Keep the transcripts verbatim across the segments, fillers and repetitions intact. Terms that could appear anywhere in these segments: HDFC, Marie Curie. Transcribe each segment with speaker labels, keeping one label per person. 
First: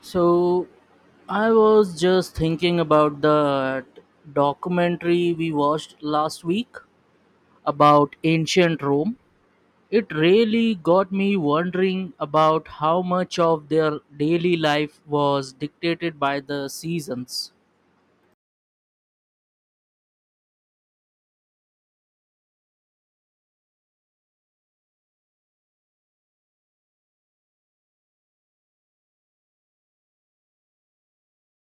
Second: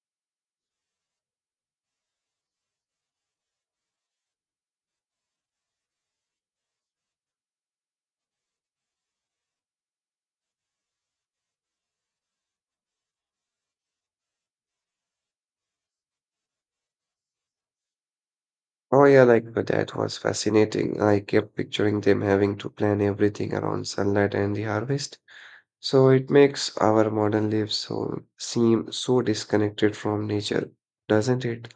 Speaker 1: So I was just thinking about the documentary we watched last week about ancient Rome. It really got me wondering about how much of their daily life was dictated by the seasons.
Speaker 2: Oh yeah, like uh, that was fascinating. I kept picturing them having to plan everything around sunlight and the harvest. So it makes our modern lives so seem so disconnected from nature, doesn't it?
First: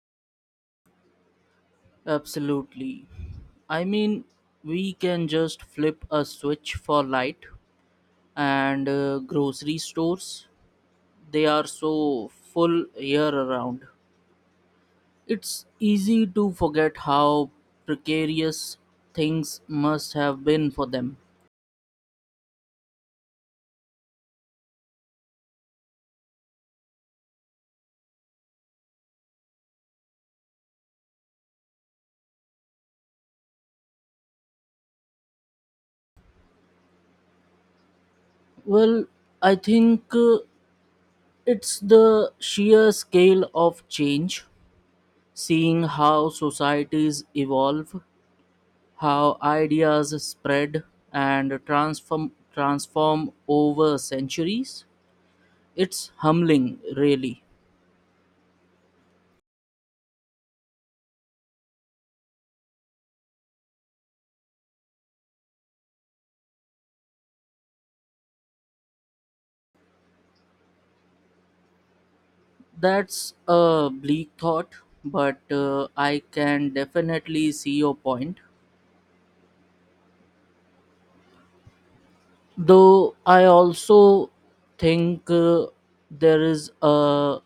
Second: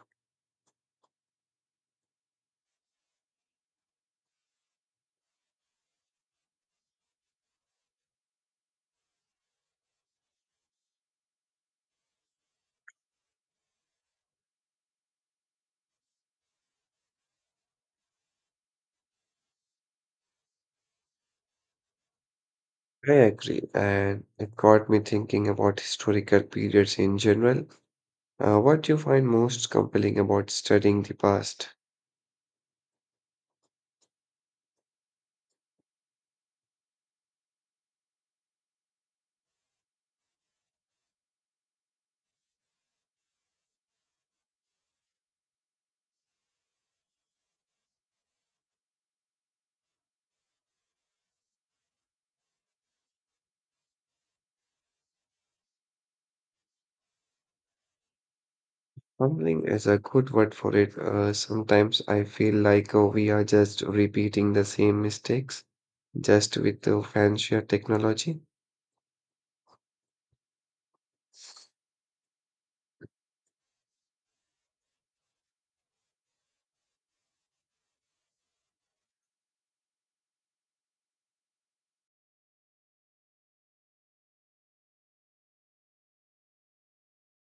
Speaker 1: Absolutely. I mean, we can just flip a switch for light and uh, grocery stores. They are so full year around. It's easy to forget how precarious things must have been for them.
Speaker 2: I agree, and it got me thinking about historical periods in general. Uh, what do you find most compelling about studying the past?
Speaker 1: Well, I think uh, it's the sheer scale of change, seeing how societies evolve, how ideas spread and transform transform over centuries. It's humbling, really.
Speaker 2: Compelling is a good word for it. Uh, sometimes I feel like uh, we are just repeating the same mistakes just with the fancier technology.
Speaker 1: That's a bleak thought, but uh, I can definitely see your point. Though I also think uh, there is a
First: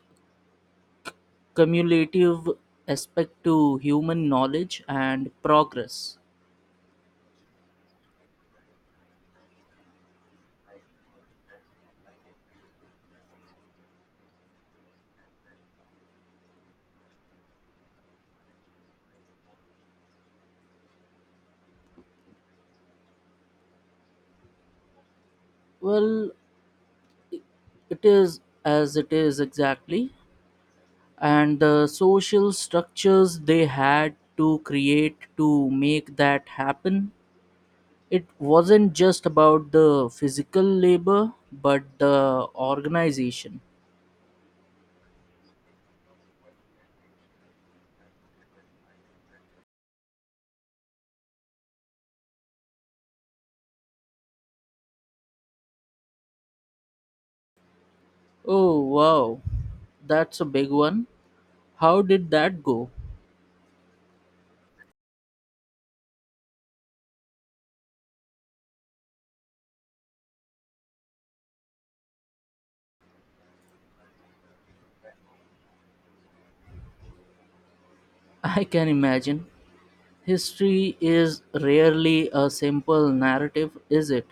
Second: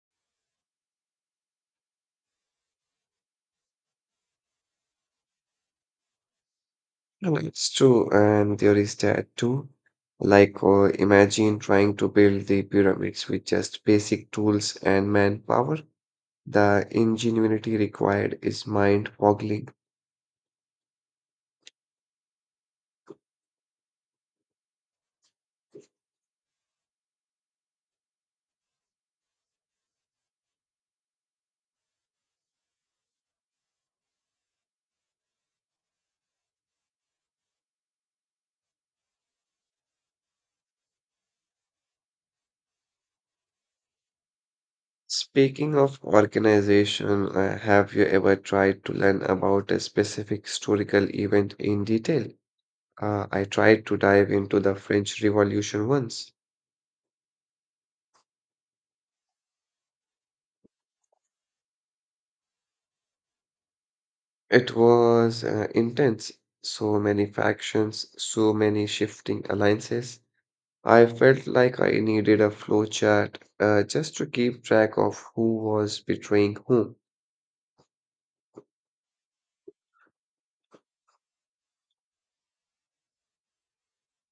Speaker 1: cumulative aspect to human knowledge and progress.
Speaker 2: No, it's true, and there is that too. Like, uh, imagine trying to build the pyramids with just basic tools and manpower. The ingenuity required is mind-boggling.
Speaker 1: Well, it is as it is exactly, and the social structures they had to create to make that happen. It wasn't just about the physical labor, but the organization.
Speaker 2: Speaking of organization, uh, have you ever tried to learn about a specific historical event in detail? Uh, I tried to dive into the French Revolution once.
Speaker 1: Oh, wow, that's a big one. How did that go?
Speaker 2: It was uh, intense. So many factions, so many shifting alliances. I felt like I needed a flowchart uh, just to keep track of who was betraying whom. Uh,
Speaker 1: I can imagine. History is rarely a simple narrative, is it?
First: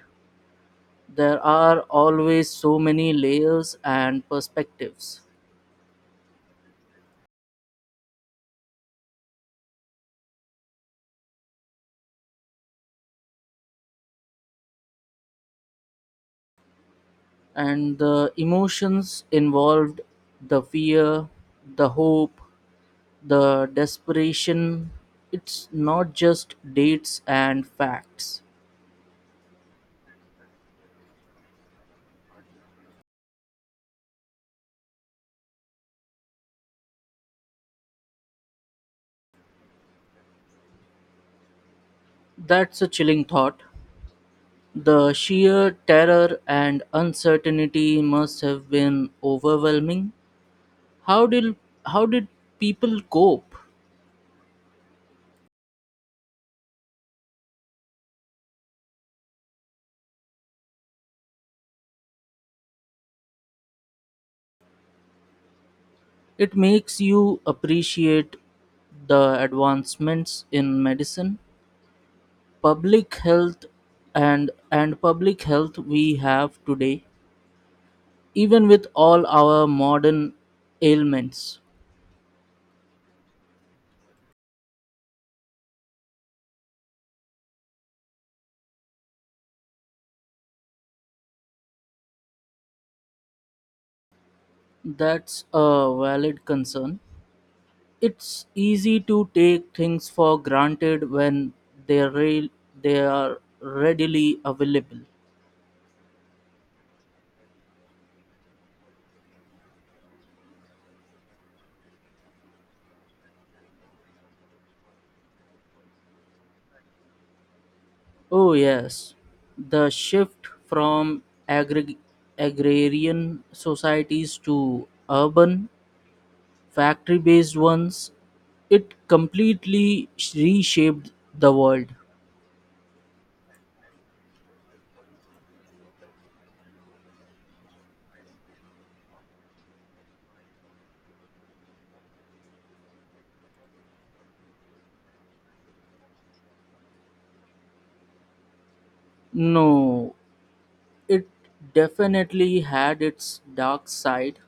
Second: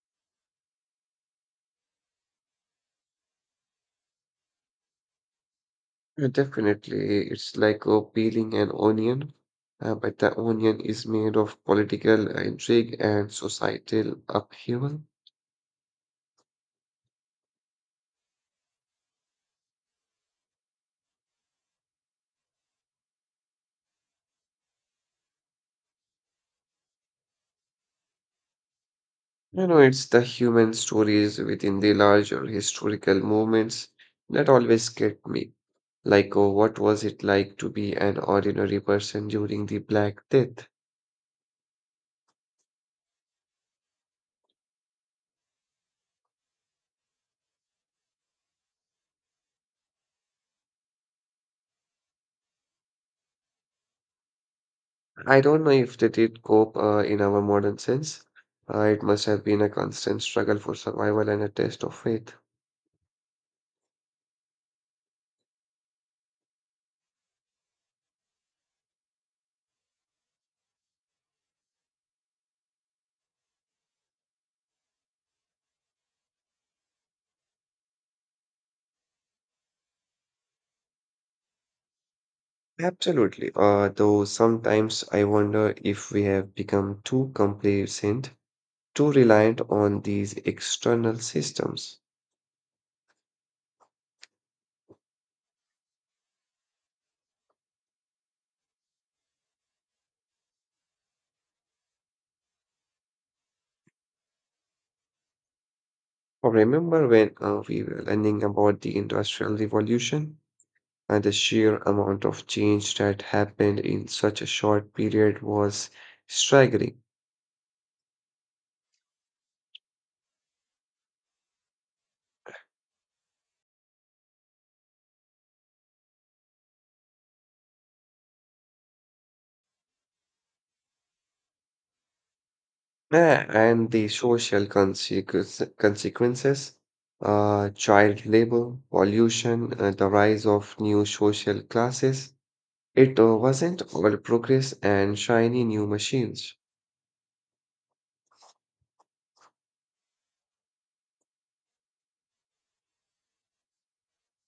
Speaker 1: There are always so many layers and perspectives,
Speaker 2: Definitely, it's like uh, peeling an onion, uh, but the onion is made of political intrigue and societal upheaval.
Speaker 1: and the emotions involved, the fear, the hope, the desperation. It's not just dates and facts.
Speaker 2: You know, it's the human stories within the larger historical movements that always get me. Like, oh, what was it like to be an ordinary person during the Black Death?
Speaker 1: That's a chilling thought. The sheer terror and uncertainty must have been overwhelming. How did how did people cope?
Speaker 2: I don't know if they did cope uh, in our modern sense. Uh, it must have been a constant struggle for survival and a test of faith.
Speaker 1: It makes you appreciate the advancements in medicine, public health, and and public health we have today, even with all our modern ailments.
Speaker 2: Absolutely. Uh, though sometimes I wonder if we have become too complacent, too reliant on these external systems.
Speaker 1: That's a valid concern. It's easy to take things for granted when they are they are readily available.
Speaker 2: Well, remember when uh, we were learning about the Industrial Revolution? And the sheer amount of change that happened in such a short period was staggering.
Speaker 1: Oh, yes. The shift from agri- agrarian societies to urban, factory based ones, it completely reshaped the world.
Speaker 2: Yeah, and the social consequence, consequences, uh, child labor, pollution, uh, the rise of new social classes. It uh, wasn't all progress and shiny new machines.
Speaker 1: No, it definitely had its dark side,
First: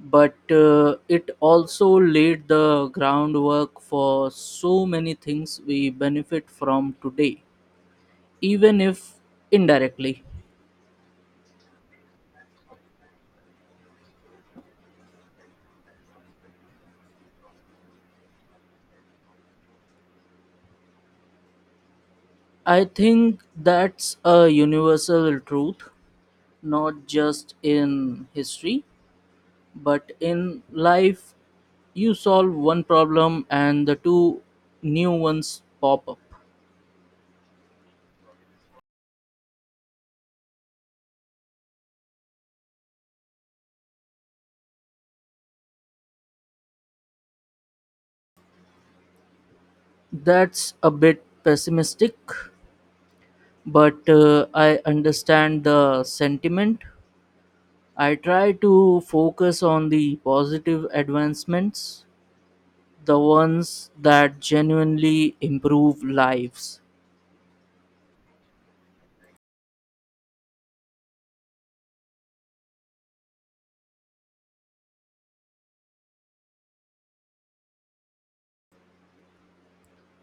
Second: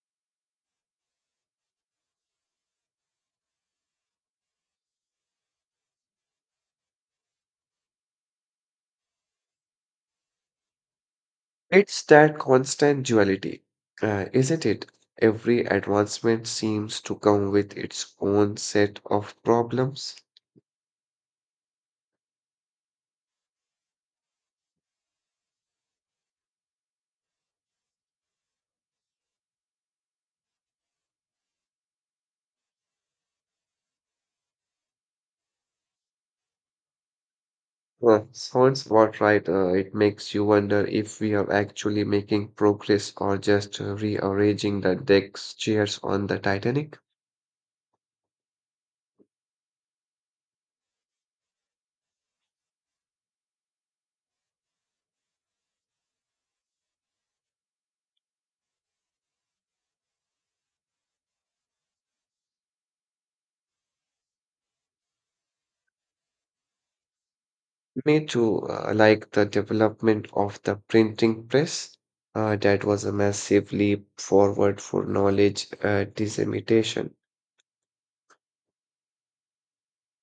Speaker 1: but uh, it also laid the groundwork for so many things we benefit from today, even if indirectly.
Speaker 2: It's that constant duality, uh, isn't it? Every advancement seems to come with its own set of problems.
Speaker 1: I think that's a universal truth, not just in history, but in life. You solve one problem and the two new ones pop up.
Speaker 2: Well, sounds about right. Uh, it makes you wonder if we are actually making progress or just uh, rearranging the deck's chairs on the Titanic.
Speaker 1: That's a bit pessimistic, but uh, I understand the sentiment. I try to focus on the positive advancements, the ones that genuinely improve lives.
Speaker 2: Me too, uh, like the development of the printing press. Uh, that was a massive leap forward for knowledge uh, dissemination.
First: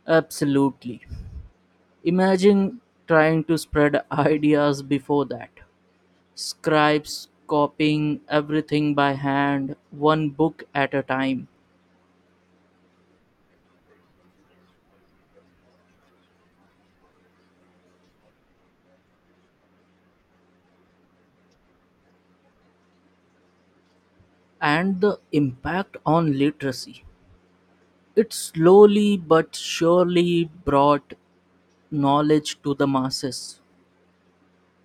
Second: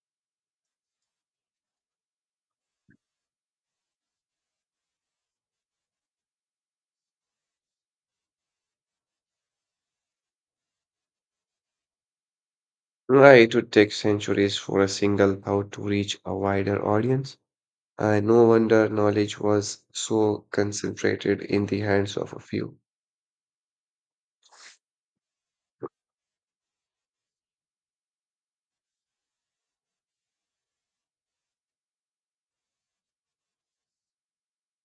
Speaker 1: Absolutely. Imagine trying to spread ideas before that. Scribes copying everything by hand, one book at a time,
Speaker 2: Right, it would take centuries for a single thought to reach a wider audience. And no wonder knowledge was so concentrated in the hands of a few.
Speaker 1: and the impact on literacy. It slowly but surely brought knowledge to the masses.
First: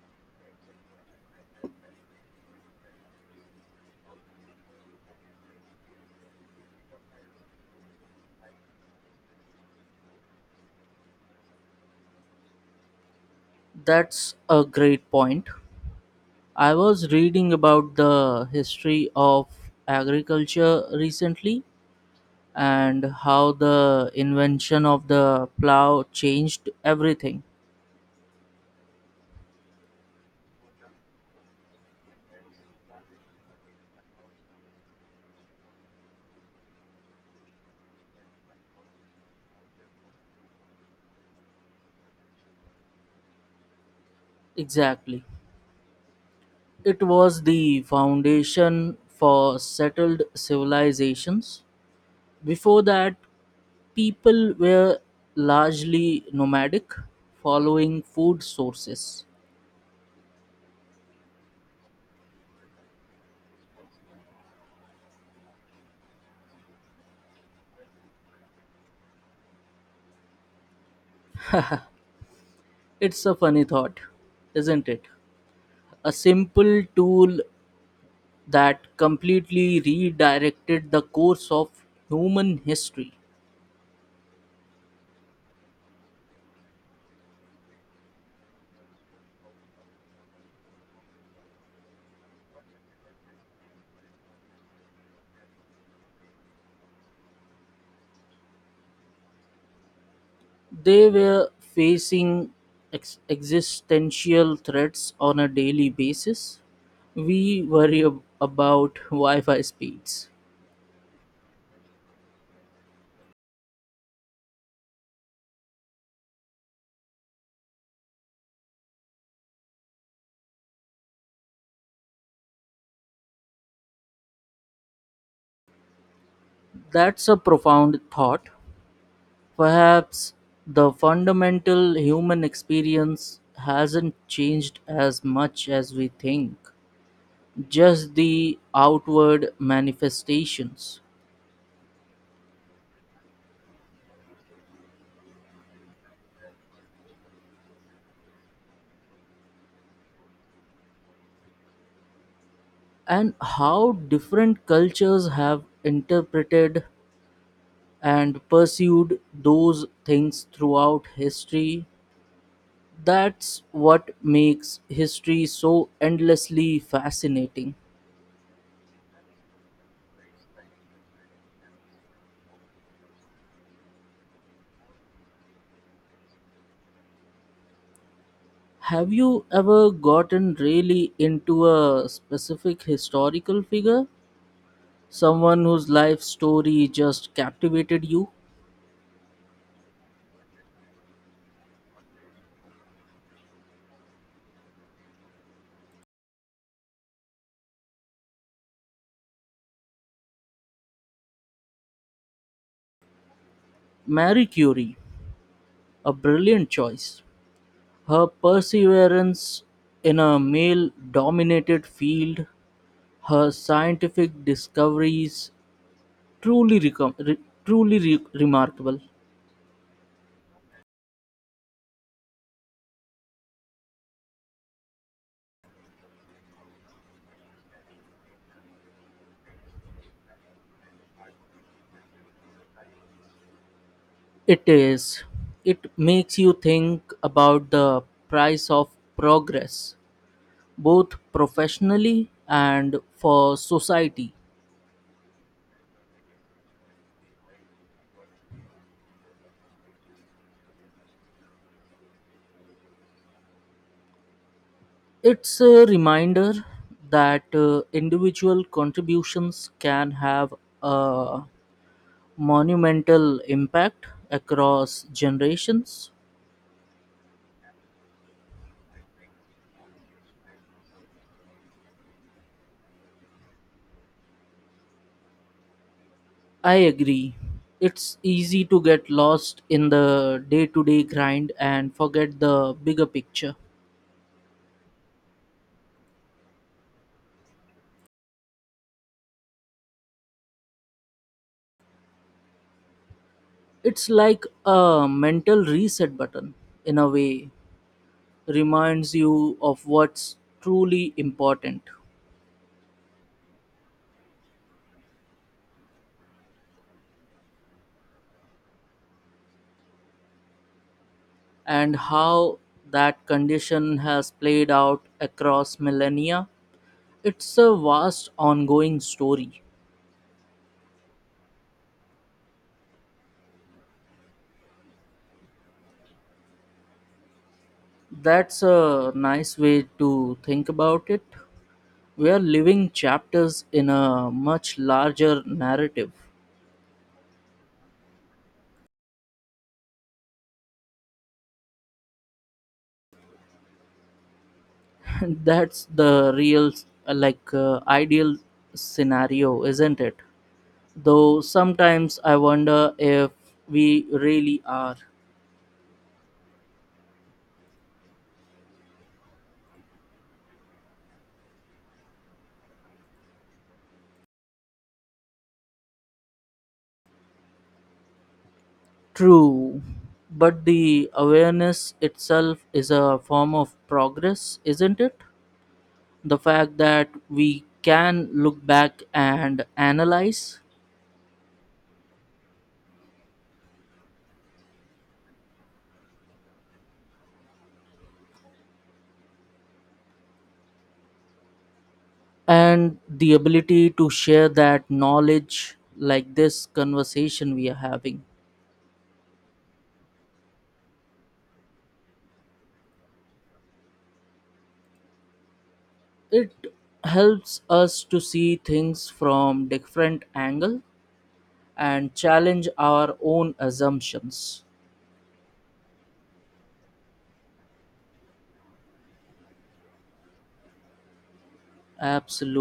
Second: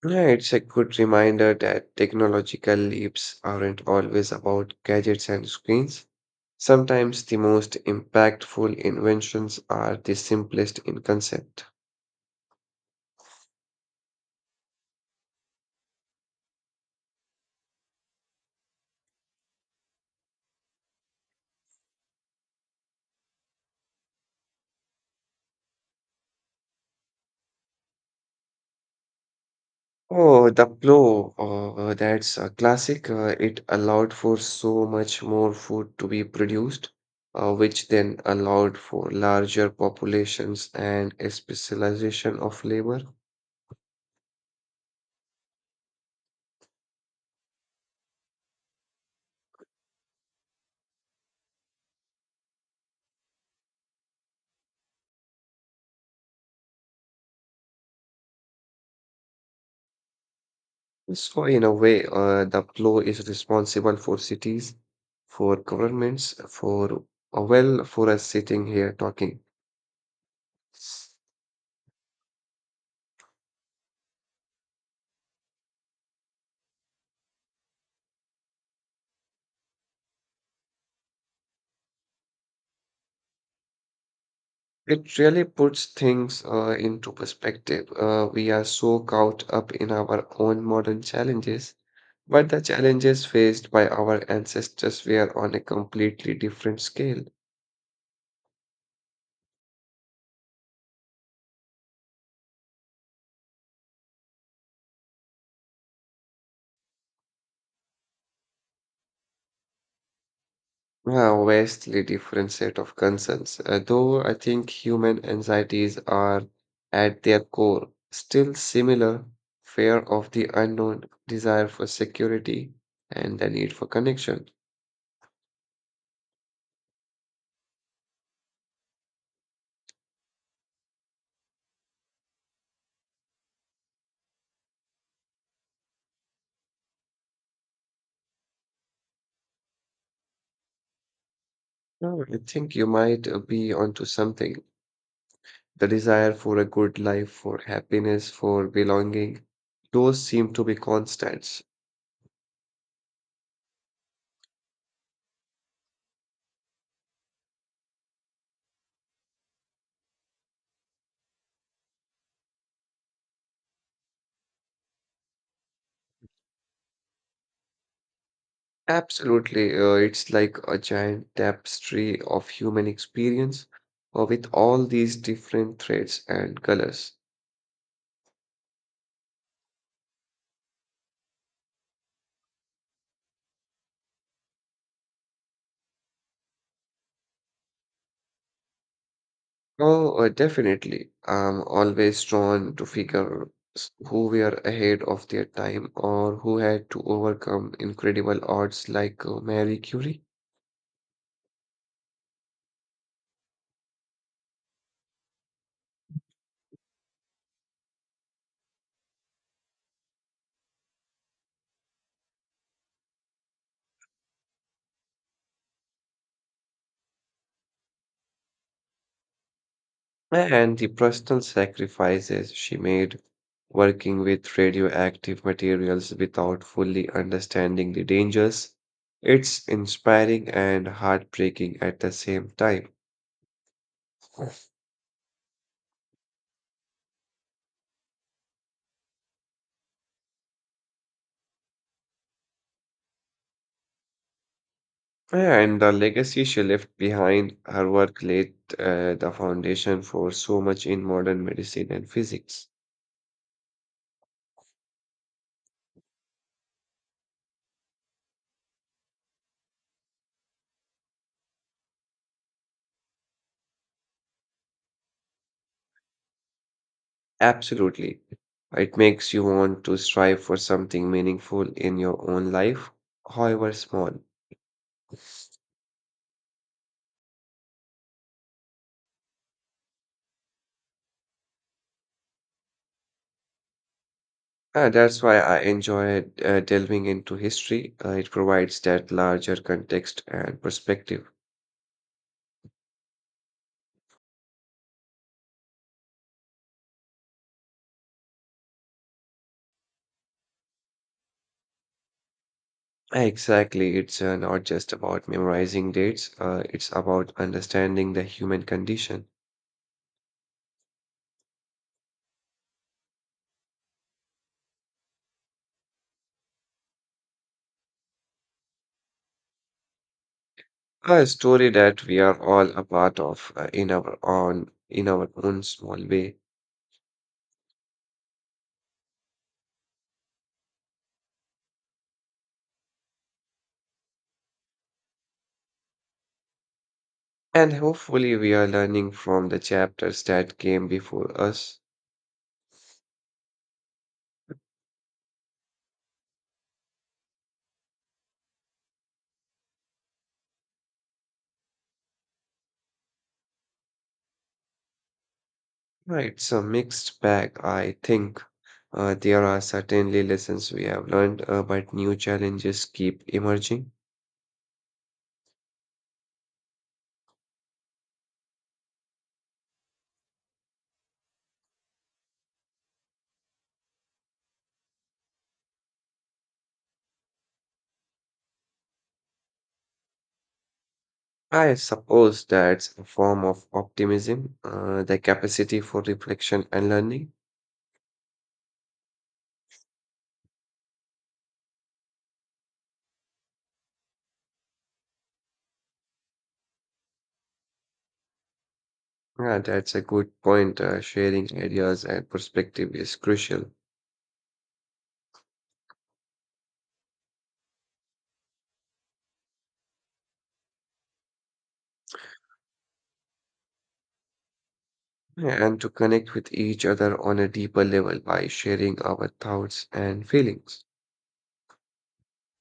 Speaker 2: Yeah, it's a good reminder that technological leaps aren't always about gadgets and screens. Sometimes the most impactful inventions are the simplest in concept.
Speaker 1: That's a great point. I was reading about the history of agriculture recently and how the invention of the plow changed everything.
Speaker 2: Oh, the plow, uh, uh, that's a classic. Uh, it allowed for so much more food to be produced, uh, which then allowed for larger populations and a specialization of labor.
Speaker 1: Exactly. It was the foundation for settled civilizations. Before that, people were largely nomadic, following food sources.
Speaker 2: So, in a way, uh, the plow is responsible for cities, for governments, for, uh, well, for us sitting here talking.
Speaker 1: It's a funny thought, isn't it? A simple tool that completely redirected the course of human history.
Speaker 2: It really puts things uh, into perspective. Uh, we are so caught up in our own modern challenges, but the challenges faced by our ancestors were on a completely different scale,
Speaker 1: They were facing ex- existential threats on a daily basis. We worry ab- about Wi Fi speeds.
Speaker 2: a vastly different set of concerns. Uh, Though I think human anxieties are at their core still similar: fear of the unknown, desire for security, and the need for connection.
Speaker 1: That's a profound thought. Perhaps the fundamental human experience hasn't changed as much as we think, just the outward manifestations.
Speaker 2: Now, I think you might uh, be onto something. The desire for a good life, for happiness, for belonging, those seem to be constants.
Speaker 1: And how different cultures have interpreted and pursued those things throughout history. That's what makes history so endlessly fascinating.
Speaker 2: Absolutely. Uh, it's like a giant tapestry of human experience uh, with all these different threads and colors.
Speaker 1: Have you ever gotten really into a specific historical figure? Someone whose life story just captivated you?
Speaker 2: Oh, uh, definitely. I'm always drawn to figures who were ahead of their time or who had to overcome incredible odds like uh, Marie Curie.
Speaker 1: Marie Curie, a brilliant choice. Her perseverance in a male dominated field, her scientific discoveries, truly recom- re- truly re- remarkable.
Speaker 2: And the personal sacrifices she made, working with radioactive materials without fully understanding the dangers, it's inspiring and heartbreaking at the same time.
Speaker 1: It is. It makes you think about the price of progress, both professionally and for society.
Speaker 2: And the legacy she left behind, her work laid uh, the foundation for so much in modern medicine and physics.
Speaker 1: It's a reminder that uh, individual contributions can have a monumental impact across generations.
Speaker 2: Absolutely. It makes you want to strive for something meaningful in your own life, however small.
Speaker 1: I agree. It's easy to get lost in the day to day grind and forget the bigger picture.
Speaker 2: Uh, that's why I enjoy uh, delving into history. Uh, it provides that larger context and perspective.
Speaker 1: It's like a mental reset button, in a way, reminds you of what's truly important.
Speaker 2: Exactly, it's uh, not just about memorizing dates, uh, it's about understanding the human condition.
Speaker 1: And how that condition has played out across millennia. It's a vast ongoing story.
Speaker 2: A story that we are all a part of uh, in our own in our own small way.
Speaker 1: That's a nice way to think about it. We are living chapters in a much larger narrative.
Speaker 2: And hopefully we are learning from the chapters that came before us.
Speaker 1: That's the real, uh, like, uh, ideal scenario, isn't it? Though sometimes I wonder if we really are.
Speaker 2: Right, it's a mixed bag, I think. Uh, there are certainly lessons we have learned, uh, but new challenges keep emerging.
Speaker 1: True. But the awareness itself is a form of progress, isn't it? The fact that we can look back and analyze.
Speaker 2: I suppose that's a form of optimism, uh, the capacity for reflection and learning.
Speaker 1: And the ability to share that knowledge, like this conversation we are having.
Speaker 2: Yeah, that's a good point. Uh, sharing ideas and perspective is crucial.
Speaker 1: It helps us to see things from different angle and challenge our own assumptions.
Speaker 2: Yeah, and to connect with each other on a deeper level by sharing our thoughts and feelings.
Speaker 1: Absolutely.